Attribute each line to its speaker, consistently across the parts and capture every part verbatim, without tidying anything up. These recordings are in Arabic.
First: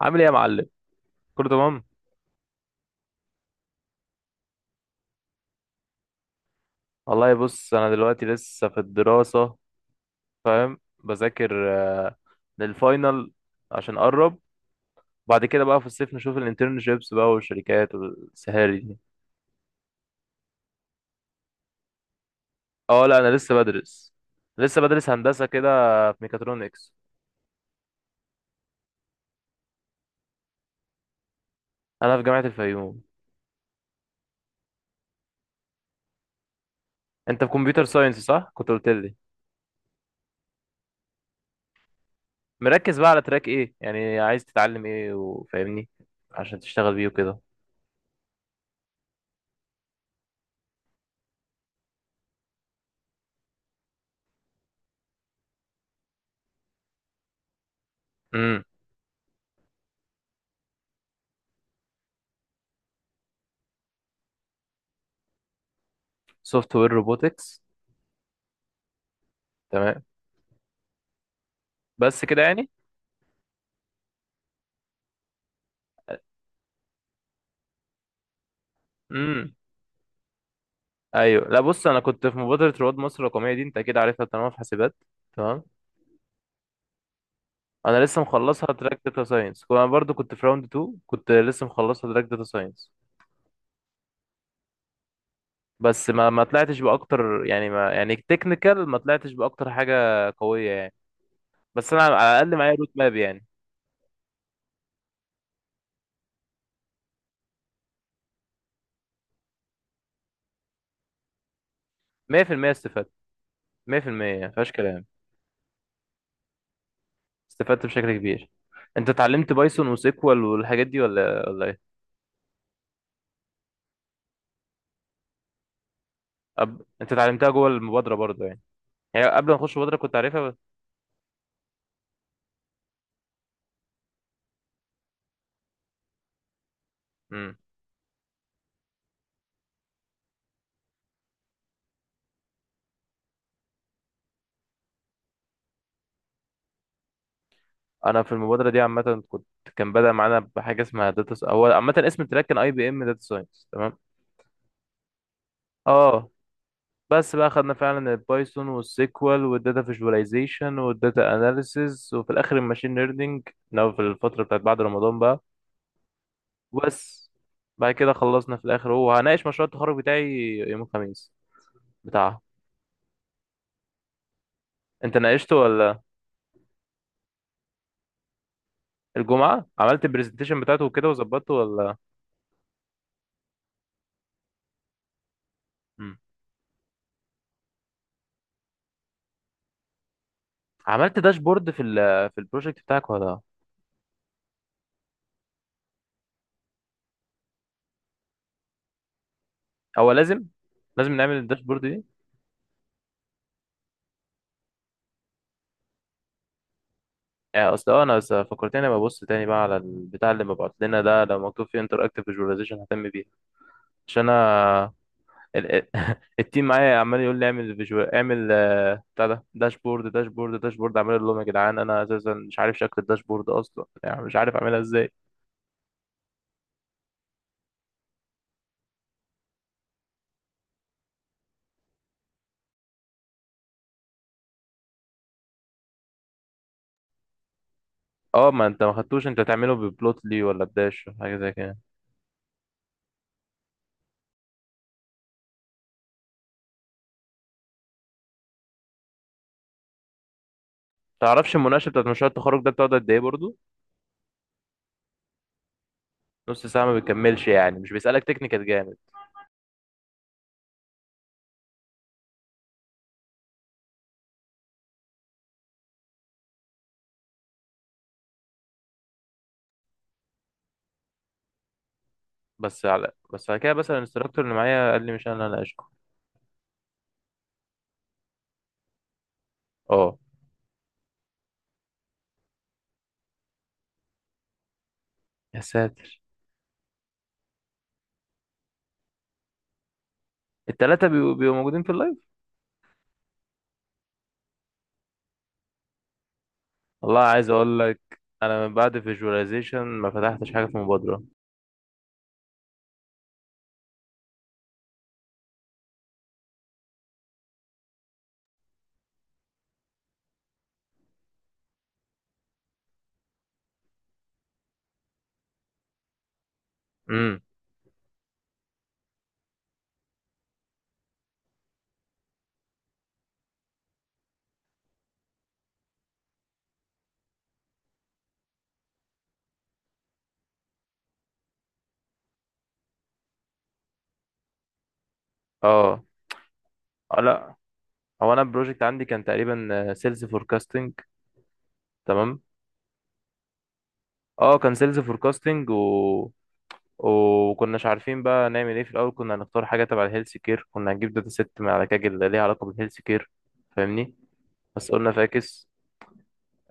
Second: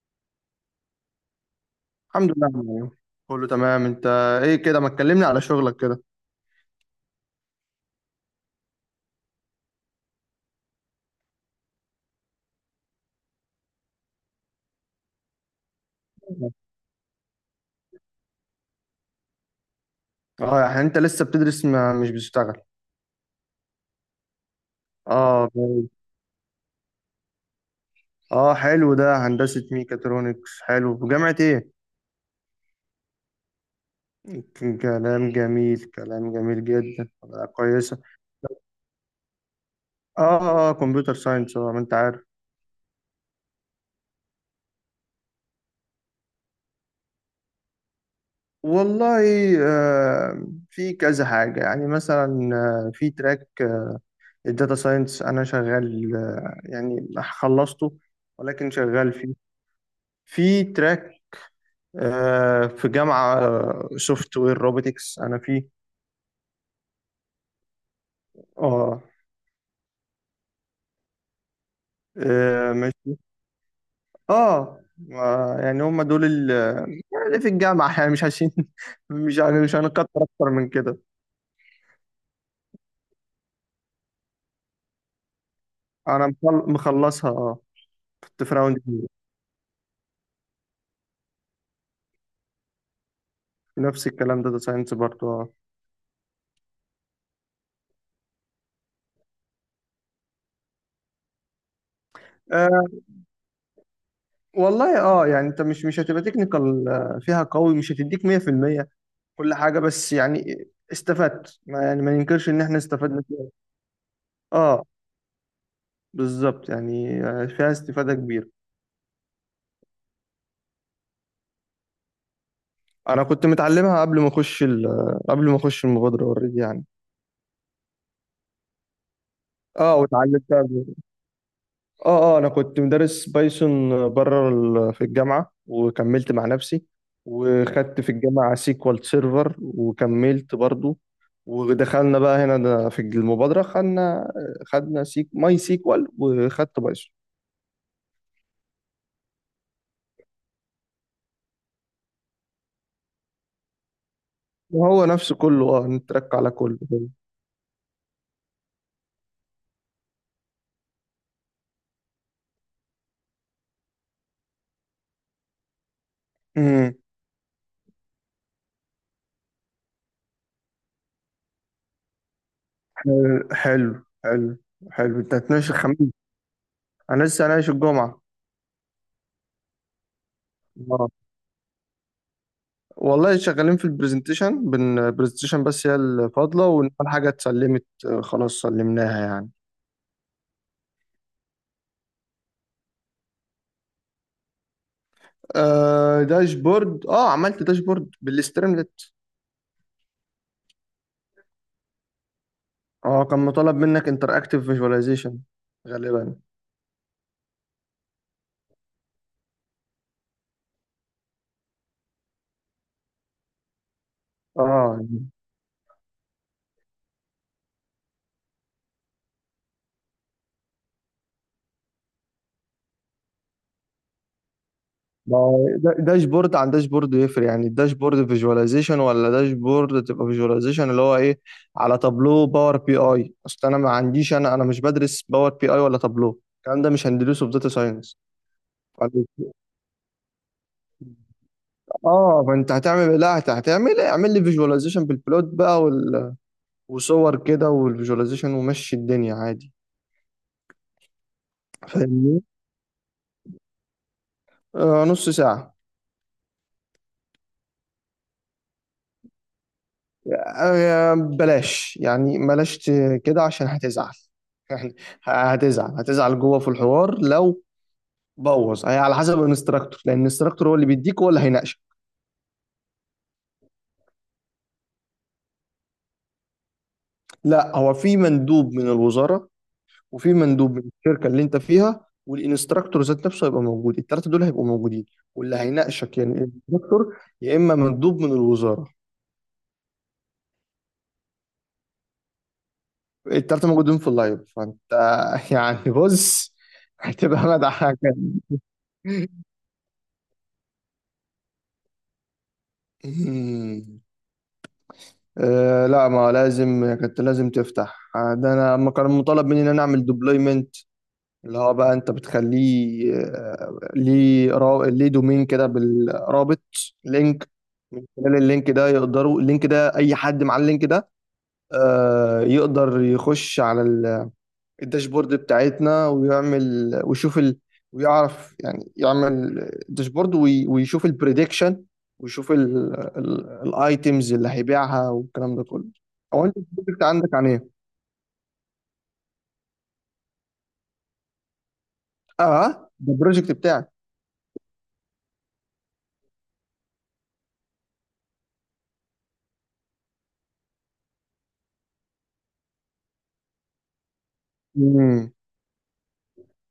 Speaker 1: عامل ايه يا معلم؟ كله تمام.
Speaker 2: الحمد لله يا معلم. كله تمام انت؟ ايه كده ما تكلمني على شغلك كده؟
Speaker 1: والله بص، انا دلوقتي لسه في الدراسة، فاهم، بذاكر آه، للفاينل عشان اقرب. بعد كده بقى في الصيف نشوف الانترنشيبس بقى والشركات والسهاري دي.
Speaker 2: اه يعني انت لسه بتدرس ما مش بتشتغل.
Speaker 1: اه، لا، انا لسه بدرس. لسه بدرس هندسة
Speaker 2: اه
Speaker 1: كده،
Speaker 2: جميل.
Speaker 1: في ميكاترونكس.
Speaker 2: اه حلو، ده هندسة ميكاترونكس حلو، في جامعة ايه؟
Speaker 1: انا في جامعة الفيوم.
Speaker 2: ك- كلام جميل، كلام جميل جدا،
Speaker 1: انت
Speaker 2: آه،
Speaker 1: في كمبيوتر
Speaker 2: كويسة.
Speaker 1: ساينس، صح؟ كنت قلت لي.
Speaker 2: اه اه اه، كمبيوتر ساينس اه، ما انت عارف.
Speaker 1: مركز بقى على تراك ايه؟ يعني عايز تتعلم ايه وفاهمني عشان تشتغل بيه وكده.
Speaker 2: والله آه في كذا حاجة، يعني مثلا آه، في تراك، آه، الداتا ساينس انا شغال، آه، يعني خلصته،
Speaker 1: امم.
Speaker 2: ولكن شغال فيه. في تراك آه، في جامعة سوفت وير روبوتكس أنا فيه.
Speaker 1: سوفت وير روبوتكس.
Speaker 2: اه.
Speaker 1: تمام. بس كده يعني.
Speaker 2: آه، ماشي. اه ما- يعني هم دول ال- اللي في الجامعة، يعني مش عايزين مش
Speaker 1: امم.
Speaker 2: يعني مش هنكتر أكتر من كده.
Speaker 1: ايوه، لا، بص، انا كنت في مبادره رواد مصر الرقميه دي، انت اكيد عارفها طالما في حاسبات. تمام.
Speaker 2: أنا مخل- مخلصها اه.
Speaker 1: انا لسه
Speaker 2: كنت في
Speaker 1: مخلصها
Speaker 2: راوند
Speaker 1: تراك
Speaker 2: اتنين.
Speaker 1: داتا ساينس، انا برضو كنت في راوند اتنين، كنت لسه مخلصها تراك داتا ساينس.
Speaker 2: نفس الكلام، داتا ساينس برضه اه.
Speaker 1: بس ما ما طلعتش باكتر، يعني ما يعني تكنيكال ما طلعتش باكتر حاجه قويه يعني. بس انا على الاقل معايا
Speaker 2: آه،
Speaker 1: روت ماب يعني.
Speaker 2: والله اه، يعني انت مش مش هتبقى تكنيكال فيها قوي، مش هتديك مية في المية كل حاجة، بس يعني استفدت، ما يعني ما ننكرش ان
Speaker 1: مية في المية
Speaker 2: احنا
Speaker 1: استفدت،
Speaker 2: استفدنا فيها.
Speaker 1: مية في المية يعني ما فيهاش
Speaker 2: اه
Speaker 1: كلام،
Speaker 2: بالظبط، يعني آه، فيها
Speaker 1: استفدت
Speaker 2: استفادة
Speaker 1: بشكل كبير.
Speaker 2: كبيرة.
Speaker 1: انت اتعلمت بايثون وسيكوال والحاجات دي ولا ولا ايه؟
Speaker 2: انا كنت متعلمها قبل ما اخش ال- قبل ما اخش المبادره اوريدي
Speaker 1: أب...
Speaker 2: يعني.
Speaker 1: انت اتعلمتها جوه المبادره برضو يعني، يعني قبل ما اخش
Speaker 2: اه
Speaker 1: المبادره كنت عارفها.
Speaker 2: واتعلمتها قبل- اه اه انا كنت مدرس بايثون بره ال- في الجامعه، وكملت مع نفسي،
Speaker 1: بس
Speaker 2: وخدت في الجامعه سيكوال سيرفر وكملت برضو. ودخلنا بقى هنا، ده في المبادره خدنا خدنا سيك ماي سيكوال، وخدت بايثون.
Speaker 1: انا في المبادره دي عامه كنت، كان بدأ معانا بحاجه اسمها داتا س... هو عامه اسم التراك كان اي بي ام داتا ساينس، تمام.
Speaker 2: وهو نفسه كله اه،
Speaker 1: اه،
Speaker 2: نترك على كله.
Speaker 1: بس بقى خدنا فعلا البايثون والسيكوال والداتا فيجواليزيشن والداتا اناليسيز، وفي الاخر الماشين ليرنينج، لو في الفتره بتاعت بعد رمضان بقى.
Speaker 2: امم
Speaker 1: وبس، بعد كده خلصنا في الاخر، وهناقش مشروع التخرج بتاعي يوم الخميس بتاعها.
Speaker 2: حلو، حلو حلو
Speaker 1: انت
Speaker 2: حلو انت
Speaker 1: ناقشته
Speaker 2: هتناقش
Speaker 1: ولا؟
Speaker 2: الخميس؟ انا لسه هناقش الجمعه.
Speaker 1: الجمعه عملت البرزنتيشن بتاعته وكده
Speaker 2: آه.
Speaker 1: وظبطته ولا؟
Speaker 2: والله شغالين في البرزنتيشن، بن البرزنتيشن بس هي
Speaker 1: مم.
Speaker 2: الفاضلة، وإن الحاجة اتسلمت، آه، خلاص سلمناها يعني.
Speaker 1: عملت داشبورد في ال في البروجكت بتاعك ولا؟
Speaker 2: آه داشبورد، اه عملت داشبورد بالاستريملت.
Speaker 1: هو لازم لازم نعمل الداشبورد دي؟
Speaker 2: اه كان مطالب منك انتر اكتيف فيجواليزيشن غالبا.
Speaker 1: آه، اصل أه، انا بس فكرتني ابقى ابص تاني بقى على البتاع اللي مبعوت لنا ده، لو مكتوب فيه انتراكتيف فيجواليزيشن ههتم بيه. عشان انا
Speaker 2: اه
Speaker 1: ال- ال- التيم معايا عمال يقول لي اعمل فيجوال، اعمل آه، بتاع ده، داشبورد داشبورد داشبورد، عمال اقول لهم يا جدعان انا اساسا مش عارف شكل الداشبورد اصلا، يعني مش عارف اعملها ازاي.
Speaker 2: ما هو دا- داشبورد عن داشبورد يفرق، يعني الداشبورد فيجواليزيشن، ولا داشبورد تبقى فيجواليزيشن اللي هو ايه على تابلو باور بي اي؟ اصل انا ما عنديش، انا انا مش بدرس باور بي اي ولا تابلو، الكلام ده مش هندرسه في داتا ساينس.
Speaker 1: اه، ما انت ما خدتوش انت تعمله ببلوت لي ولا بداش حاجه زي كده؟
Speaker 2: اه فانت هتعمل إيه؟ لا هت- هتعمل إيه؟ اعمل لي فيجواليزيشن بالبلوت بقى، وال... وصور كده والفيجواليزيشن، ومشي الدنيا عادي.
Speaker 1: تعرفش المناقشه بتاعت مشروع
Speaker 2: فاهمني.
Speaker 1: التخرج ده بتقعد قد ايه برضه؟
Speaker 2: آه نص ساعة.
Speaker 1: نص ساعه ما بتكملش يعني، مش بيسالك تكنيكال جامد؟
Speaker 2: آه بلاش يعني، بلاش ت- كده عشان هتزعل يعني هتزعل، هتزعل جوه في الحوار لو بوظ. هي على حسب الانستراكتور، لان الانستراكتور هو اللي بيديك، هو اللي هيناقشك.
Speaker 1: بس على بس على كده مثلا الانستراكتور اللي معايا قال لي مش انا اللي اشكو.
Speaker 2: لا، هو في مندوب من الوزارة،
Speaker 1: اه.
Speaker 2: وفي مندوب من الشركه اللي انت فيها، والانستراكتور ذات نفسه هيبقى موجود، الثلاثه دول هيبقوا موجودين. واللي
Speaker 1: يا
Speaker 2: هيناقشك
Speaker 1: ساتر،
Speaker 2: يعني الانستراكتور، يا اما مندوب من الوزاره.
Speaker 1: التلاتة بيبقوا بيبقوا موجودين في اللايف؟
Speaker 2: الثلاثه موجودين في اللايف، فانت يعني بص،
Speaker 1: والله
Speaker 2: هتبقى
Speaker 1: عايز اقول
Speaker 2: مدعكه
Speaker 1: لك، انا من بعد فيجواليزيشن ما فتحتش حاجة في مبادرة.
Speaker 2: أمم. آه لا، ما لازم، كنت لازم تفتح، آه، ده انا ما كان مطالب مني ان انا اعمل ديبلويمنت، اللي هو بقى انت بتخليه، آه، ليه را- ليه دومين كده، بالرابط،
Speaker 1: امم.
Speaker 2: لينك. من خلال اللينك ده يقدروا، اللينك ده اي حد مع اللينك ده آه، يقدر يخش على ال- الداشبورد بتاعتنا، ويعمل ويشوف ال... ويعرف يعني يعمل داشبورد وي- ويشوف البريدكشن، ويشوف الايتيمز اللي هيبيعها والكلام ده كله.
Speaker 1: اه،
Speaker 2: هو انت البروجكت
Speaker 1: آه،
Speaker 2: عندك عن
Speaker 1: لا،
Speaker 2: ايه؟
Speaker 1: هو انا البروجكت عندي كان تقريبا سيلز فوركاستنج، تمام.
Speaker 2: اه ده البروجكت بتاعك.
Speaker 1: اه، كان سيلز فوركاستنج و وكناش عارفين بقى نعمل ايه في الاول، كنا هنختار حاجه تبع الهيلث كير، كنا هنجيب داتا ست من على كاجل ليها علاقه بالهيلث كير، فاهمني. بس قلنا
Speaker 2: مم.
Speaker 1: فاكس.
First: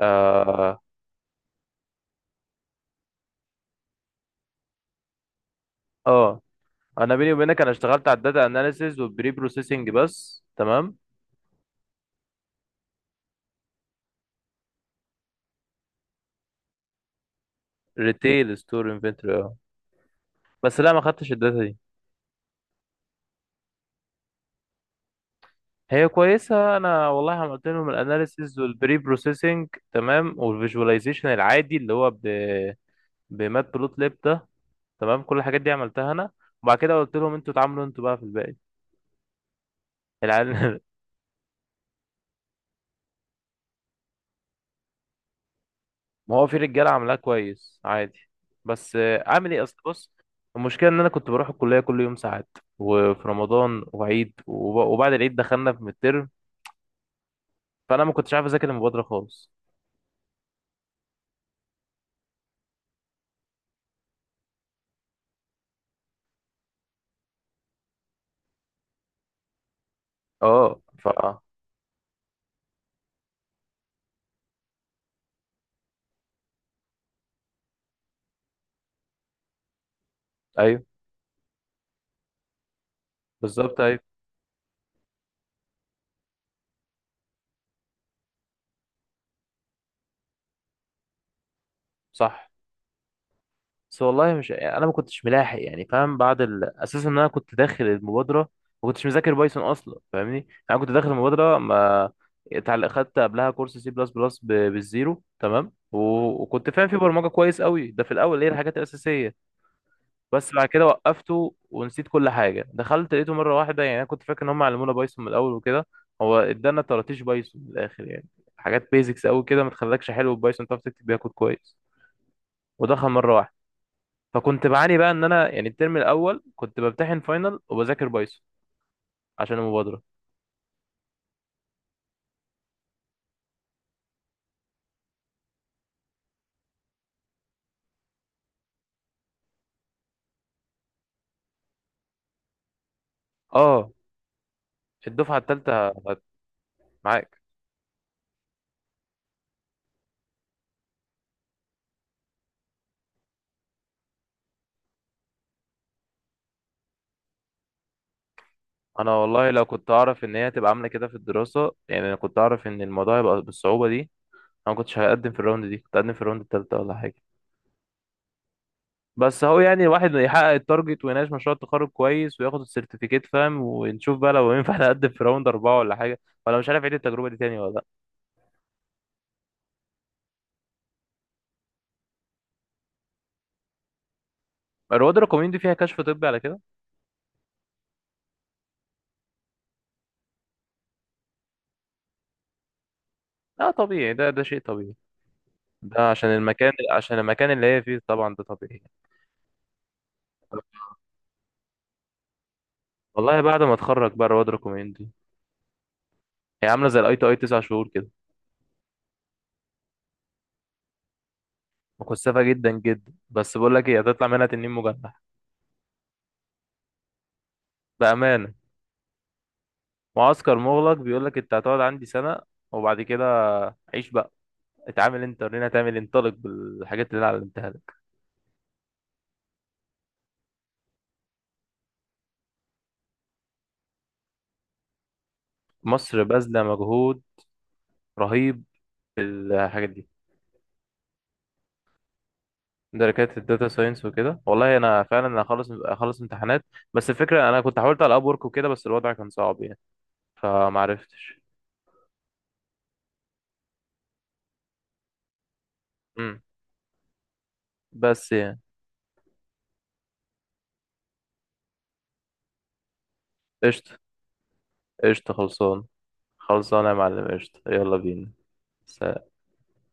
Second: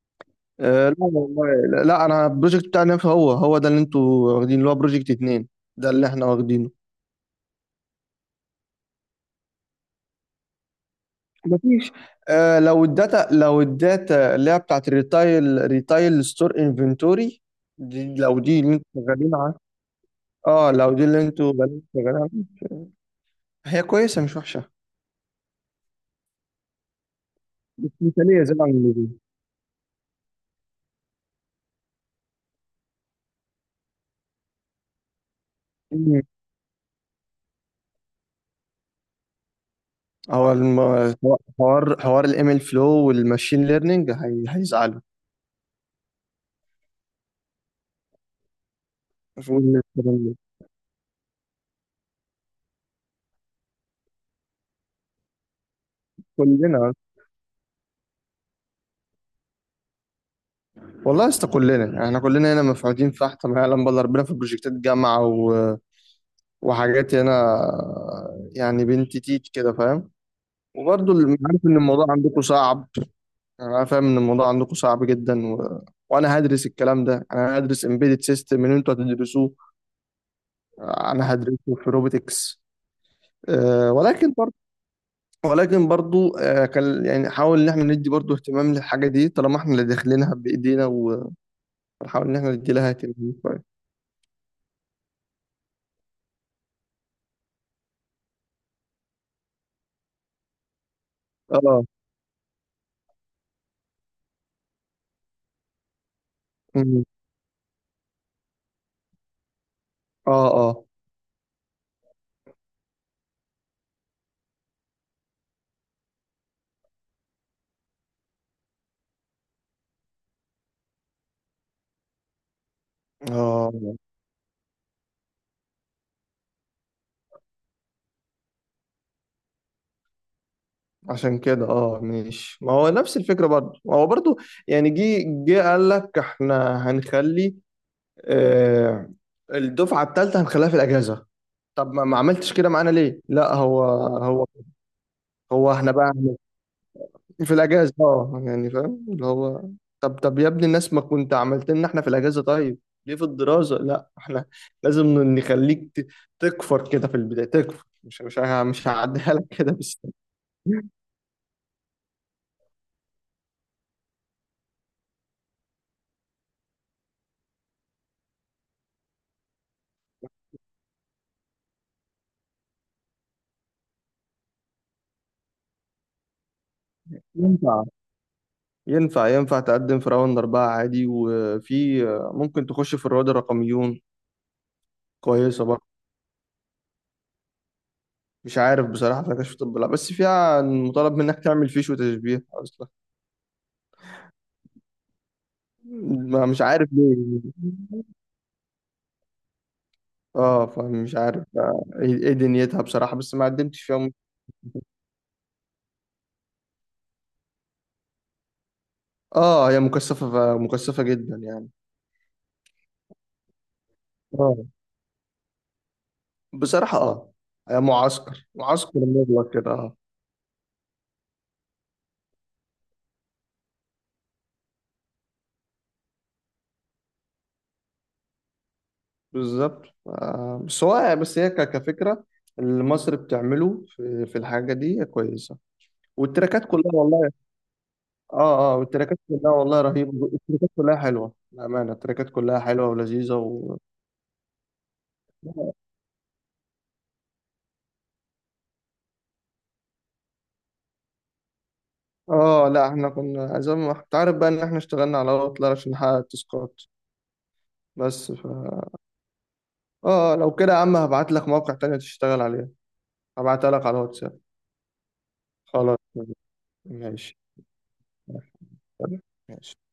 Speaker 1: اه.
Speaker 2: آه لا والله، لا لا، انا البروجكت بتاعنا هو هو ده اللي انتوا واخدينه، اللي هو بروجكت اتنين، ده اللي احنا
Speaker 1: آه.
Speaker 2: واخدينه.
Speaker 1: انا بيني وبينك انا اشتغلت على الداتا اناليسيز والبري بروسيسنج بس، تمام.
Speaker 2: مفيش. آه لو الداتا، لو الداتا اللي هي بتاعت الريتايل، ريتايل ستور انفنتوري، دي لو
Speaker 1: ريتيل
Speaker 2: دي اللي
Speaker 1: ستور
Speaker 2: انتوا
Speaker 1: انفنتوري،
Speaker 2: شغالين عليها.
Speaker 1: اه.
Speaker 2: اه
Speaker 1: بس لا،
Speaker 2: لو
Speaker 1: ما
Speaker 2: دي اللي
Speaker 1: خدتش
Speaker 2: انتوا
Speaker 1: الداتا
Speaker 2: شغالين
Speaker 1: دي،
Speaker 2: عليها، هي كويسه، مش وحشه،
Speaker 1: هي كويسه. انا والله عملت لهم
Speaker 2: مش مثاليه زي
Speaker 1: الاناليسيز
Speaker 2: ما عم
Speaker 1: والبري
Speaker 2: بيقولوا.
Speaker 1: بروسيسنج تمام، والفيجواليزيشن العادي اللي هو ب بمات بلوت ليب ده، تمام. كل الحاجات دي عملتها
Speaker 2: مم.
Speaker 1: انا. وبعد كده قلت لهم انتوا اتعاملوا انتوا بقى في الباقي،
Speaker 2: هو
Speaker 1: العيال
Speaker 2: الم- حوار، حوار الام ال فلو والماشين ليرنينج، هي... هيزعلوا.
Speaker 1: ما هو في رجاله عاملاه كويس عادي. بس آه، اعمل ايه،
Speaker 2: المفروض
Speaker 1: اصل
Speaker 2: إن
Speaker 1: بص،
Speaker 2: الكلام ده.
Speaker 1: المشكله ان انا كنت بروح الكليه كل يوم ساعات، وفي رمضان وعيد، وب- وبعد العيد دخلنا في الترم،
Speaker 2: كلنا،
Speaker 1: فانا ما كنتش عارف اذاكر المبادره خالص.
Speaker 2: والله يا اسطى كلنا، يعني احنا كلنا هنا مفعوتين في تحت، ما يعلم بالله ربنا، في بروجكتات جامعة و... وحاجات هنا، يعني بنت تيت كده فاهم.
Speaker 1: اه، ف،
Speaker 2: وبرضه اللي عارف ان الموضوع عندكم صعب، انا فاهم ان الموضوع عندكم صعب جدا و... وانا هدرس الكلام ده، انا هدرس امبيدد سيستم ان انتوا هتدرسوه،
Speaker 1: ايوه،
Speaker 2: انا هدرسه في روبوتكس.
Speaker 1: بالظبط،
Speaker 2: أه
Speaker 1: ايوه،
Speaker 2: ولكن برضه، ولكن برضه أه كان يعني حاول ان احنا ندي برضه اهتمام للحاجه دي، طالما احنا اللي داخلينها بايدينا، ونحاول ان
Speaker 1: صح.
Speaker 2: احنا ندي لها اهتمام شويه.
Speaker 1: بس والله مش يعني، انا ما كنتش ملاحق، يعني فاهم بعد ال... اساسا ان انا كنت داخل المبادره، ما كنتش مذاكر بايثون اصلا، فاهمني. انا كنت داخل المبادره
Speaker 2: اه
Speaker 1: ما اتعل- خدت قبلها كورس سي بلس بلس بالزيرو، تمام و... وكنت فاهم في برمجه كويس قوي، ده في الاول هي الحاجات الاساسيه.
Speaker 2: اه
Speaker 1: بس بعد
Speaker 2: اه
Speaker 1: كده وقفته ونسيت كل حاجه، دخلت لقيته مره واحده، يعني انا كنت فاكر ان هم علمونا بايثون من الاول وكده. هو ادانا طراطيش بايثون من الاخر يعني، حاجات بيزكس قوي كده ما تخلكش حلو بايثون، تعرف تكتب بيها كود كويس، ودخل مره واحده.
Speaker 2: اه
Speaker 1: فكنت بعاني بقى ان انا يعني الترم الاول كنت بمتحن فاينل وبذاكر بايثون عشان المبادره.
Speaker 2: عشان كده اه ماشي، ما هو نفس الفكرة برضه، ما هو برضه يعني، جه جه قال لك احنا هنخلي، آه الدفعة الثالثة هنخليها في الأجازة. طب ما، ما عملتش كده معانا ليه؟ لا هو،
Speaker 1: اه،
Speaker 2: هو
Speaker 1: الدفعه
Speaker 2: هو
Speaker 1: الثالثه
Speaker 2: احنا بقى
Speaker 1: هت-
Speaker 2: هن-
Speaker 1: معاك.
Speaker 2: في الأجازة، اه يعني فاهم اللي هو، طب طب يا ابني الناس، ما كنت عملت لنا احنا في الأجازة؟ طيب ليه في الدراسة؟ لا احنا لازم نخليك ت- تكفر كده في البداية، تكفر، مش مش مش
Speaker 1: انا
Speaker 2: هعديها لك
Speaker 1: والله لو
Speaker 2: كده.
Speaker 1: كنت اعرف ان هي هتبقى عامله كده في الدراسه، يعني انا كنت اعرف ان الموضوع هيبقى بالصعوبه دي، انا ما كنتش هقدم في الراوند دي، كنت هقدم في الراوند الثالثه ولا حاجه. بس اهو، يعني الواحد يحقق التارجت ويناقش مشروع التخرج كويس وياخد السيرتيفيكيت، فاهم؟ ونشوف بقى لو ينفع نقدم في راوند اربعه ولا حاجه، ولا مش عارف اعيد التجربه دي تاني ولا لا.
Speaker 2: بس ينفع، ينفع تقدم في راوند أربعة عادي، وفي ممكن تخش في الرواد الرقميون،
Speaker 1: الرواد الرقميين دي
Speaker 2: كويسة
Speaker 1: فيها
Speaker 2: برضه.
Speaker 1: كشف طبي على كده.
Speaker 2: مش عارف بصراحة، في نقاش في طب، لا بس فيها مطالب منك تعمل فيش وتشبيه أصلا.
Speaker 1: اه، طبيعي، ده ده شيء طبيعي، ده عشان
Speaker 2: ما مش
Speaker 1: المكان
Speaker 2: عارف
Speaker 1: عشان
Speaker 2: ليه.
Speaker 1: المكان اللي هي فيه طبعا، ده طبيعي.
Speaker 2: اه فمش عارف آه، ايه إيه دنيتها بصراحة، بس
Speaker 1: والله
Speaker 2: ما
Speaker 1: بعد ما
Speaker 2: قدمتش فيها
Speaker 1: اتخرج
Speaker 2: م-
Speaker 1: بقى رواد ريكومندي، هي عامله زي الاي تي اي تسع شهور كده،
Speaker 2: اه. هي مكثفة، مكثفة جدا يعني.
Speaker 1: مكثفه جدا جدا. بس بقول لك ايه، هتطلع منها
Speaker 2: اه
Speaker 1: تنين مجنح.
Speaker 2: بصراحة اه، هي معسكر،
Speaker 1: بامانه،
Speaker 2: معسكر مغلق كده آه.
Speaker 1: معسكر مغلق، بيقول لك انت هتقعد عندي سنه، وبعد كده عيش بقى، اتعامل انت ورينا هتعمل إيه، انطلق بالحاجات اللي انا علمتها لك.
Speaker 2: بالظبط، آه، بس هو، بس هي ك- كفكرة اللي مصر بتعمله في، في الحاجة دي كويسة.
Speaker 1: مصر باذله
Speaker 2: والتراكات كلها
Speaker 1: مجهود
Speaker 2: والله،
Speaker 1: رهيب
Speaker 2: اه اه والتراكات
Speaker 1: في
Speaker 2: كلها والله
Speaker 1: الحاجات دي،
Speaker 2: رهيبة، التراكات كلها حلوة بأمانة، التراكات كلها حلوة ولذيذة
Speaker 1: درجات الداتا
Speaker 2: و...
Speaker 1: ساينس وكده، والله انا فعلا انا هخلص هخلص امتحانات. بس الفكره، انا كنت حاولت على اب وورك وكده بس الوضع كان صعب يعني، فمعرفتش.
Speaker 2: اه لا احنا كنا زي ما انت عارف بقى، ان احنا اشتغلنا على اوتلر عشان نحقق
Speaker 1: مم.
Speaker 2: التاسكات.
Speaker 1: بس
Speaker 2: بس ف
Speaker 1: يعني،
Speaker 2: اه لو كده يا عم هبعت لك موقع تاني تشتغل عليه، هبعتها لك على
Speaker 1: قشطة.
Speaker 2: الواتساب.
Speaker 1: قشطة، خلصان.
Speaker 2: خلاص.
Speaker 1: خلصانة يا معلم،
Speaker 2: ماشي.
Speaker 1: قشطة، يلا بينا. سلام.
Speaker 2: ماشي.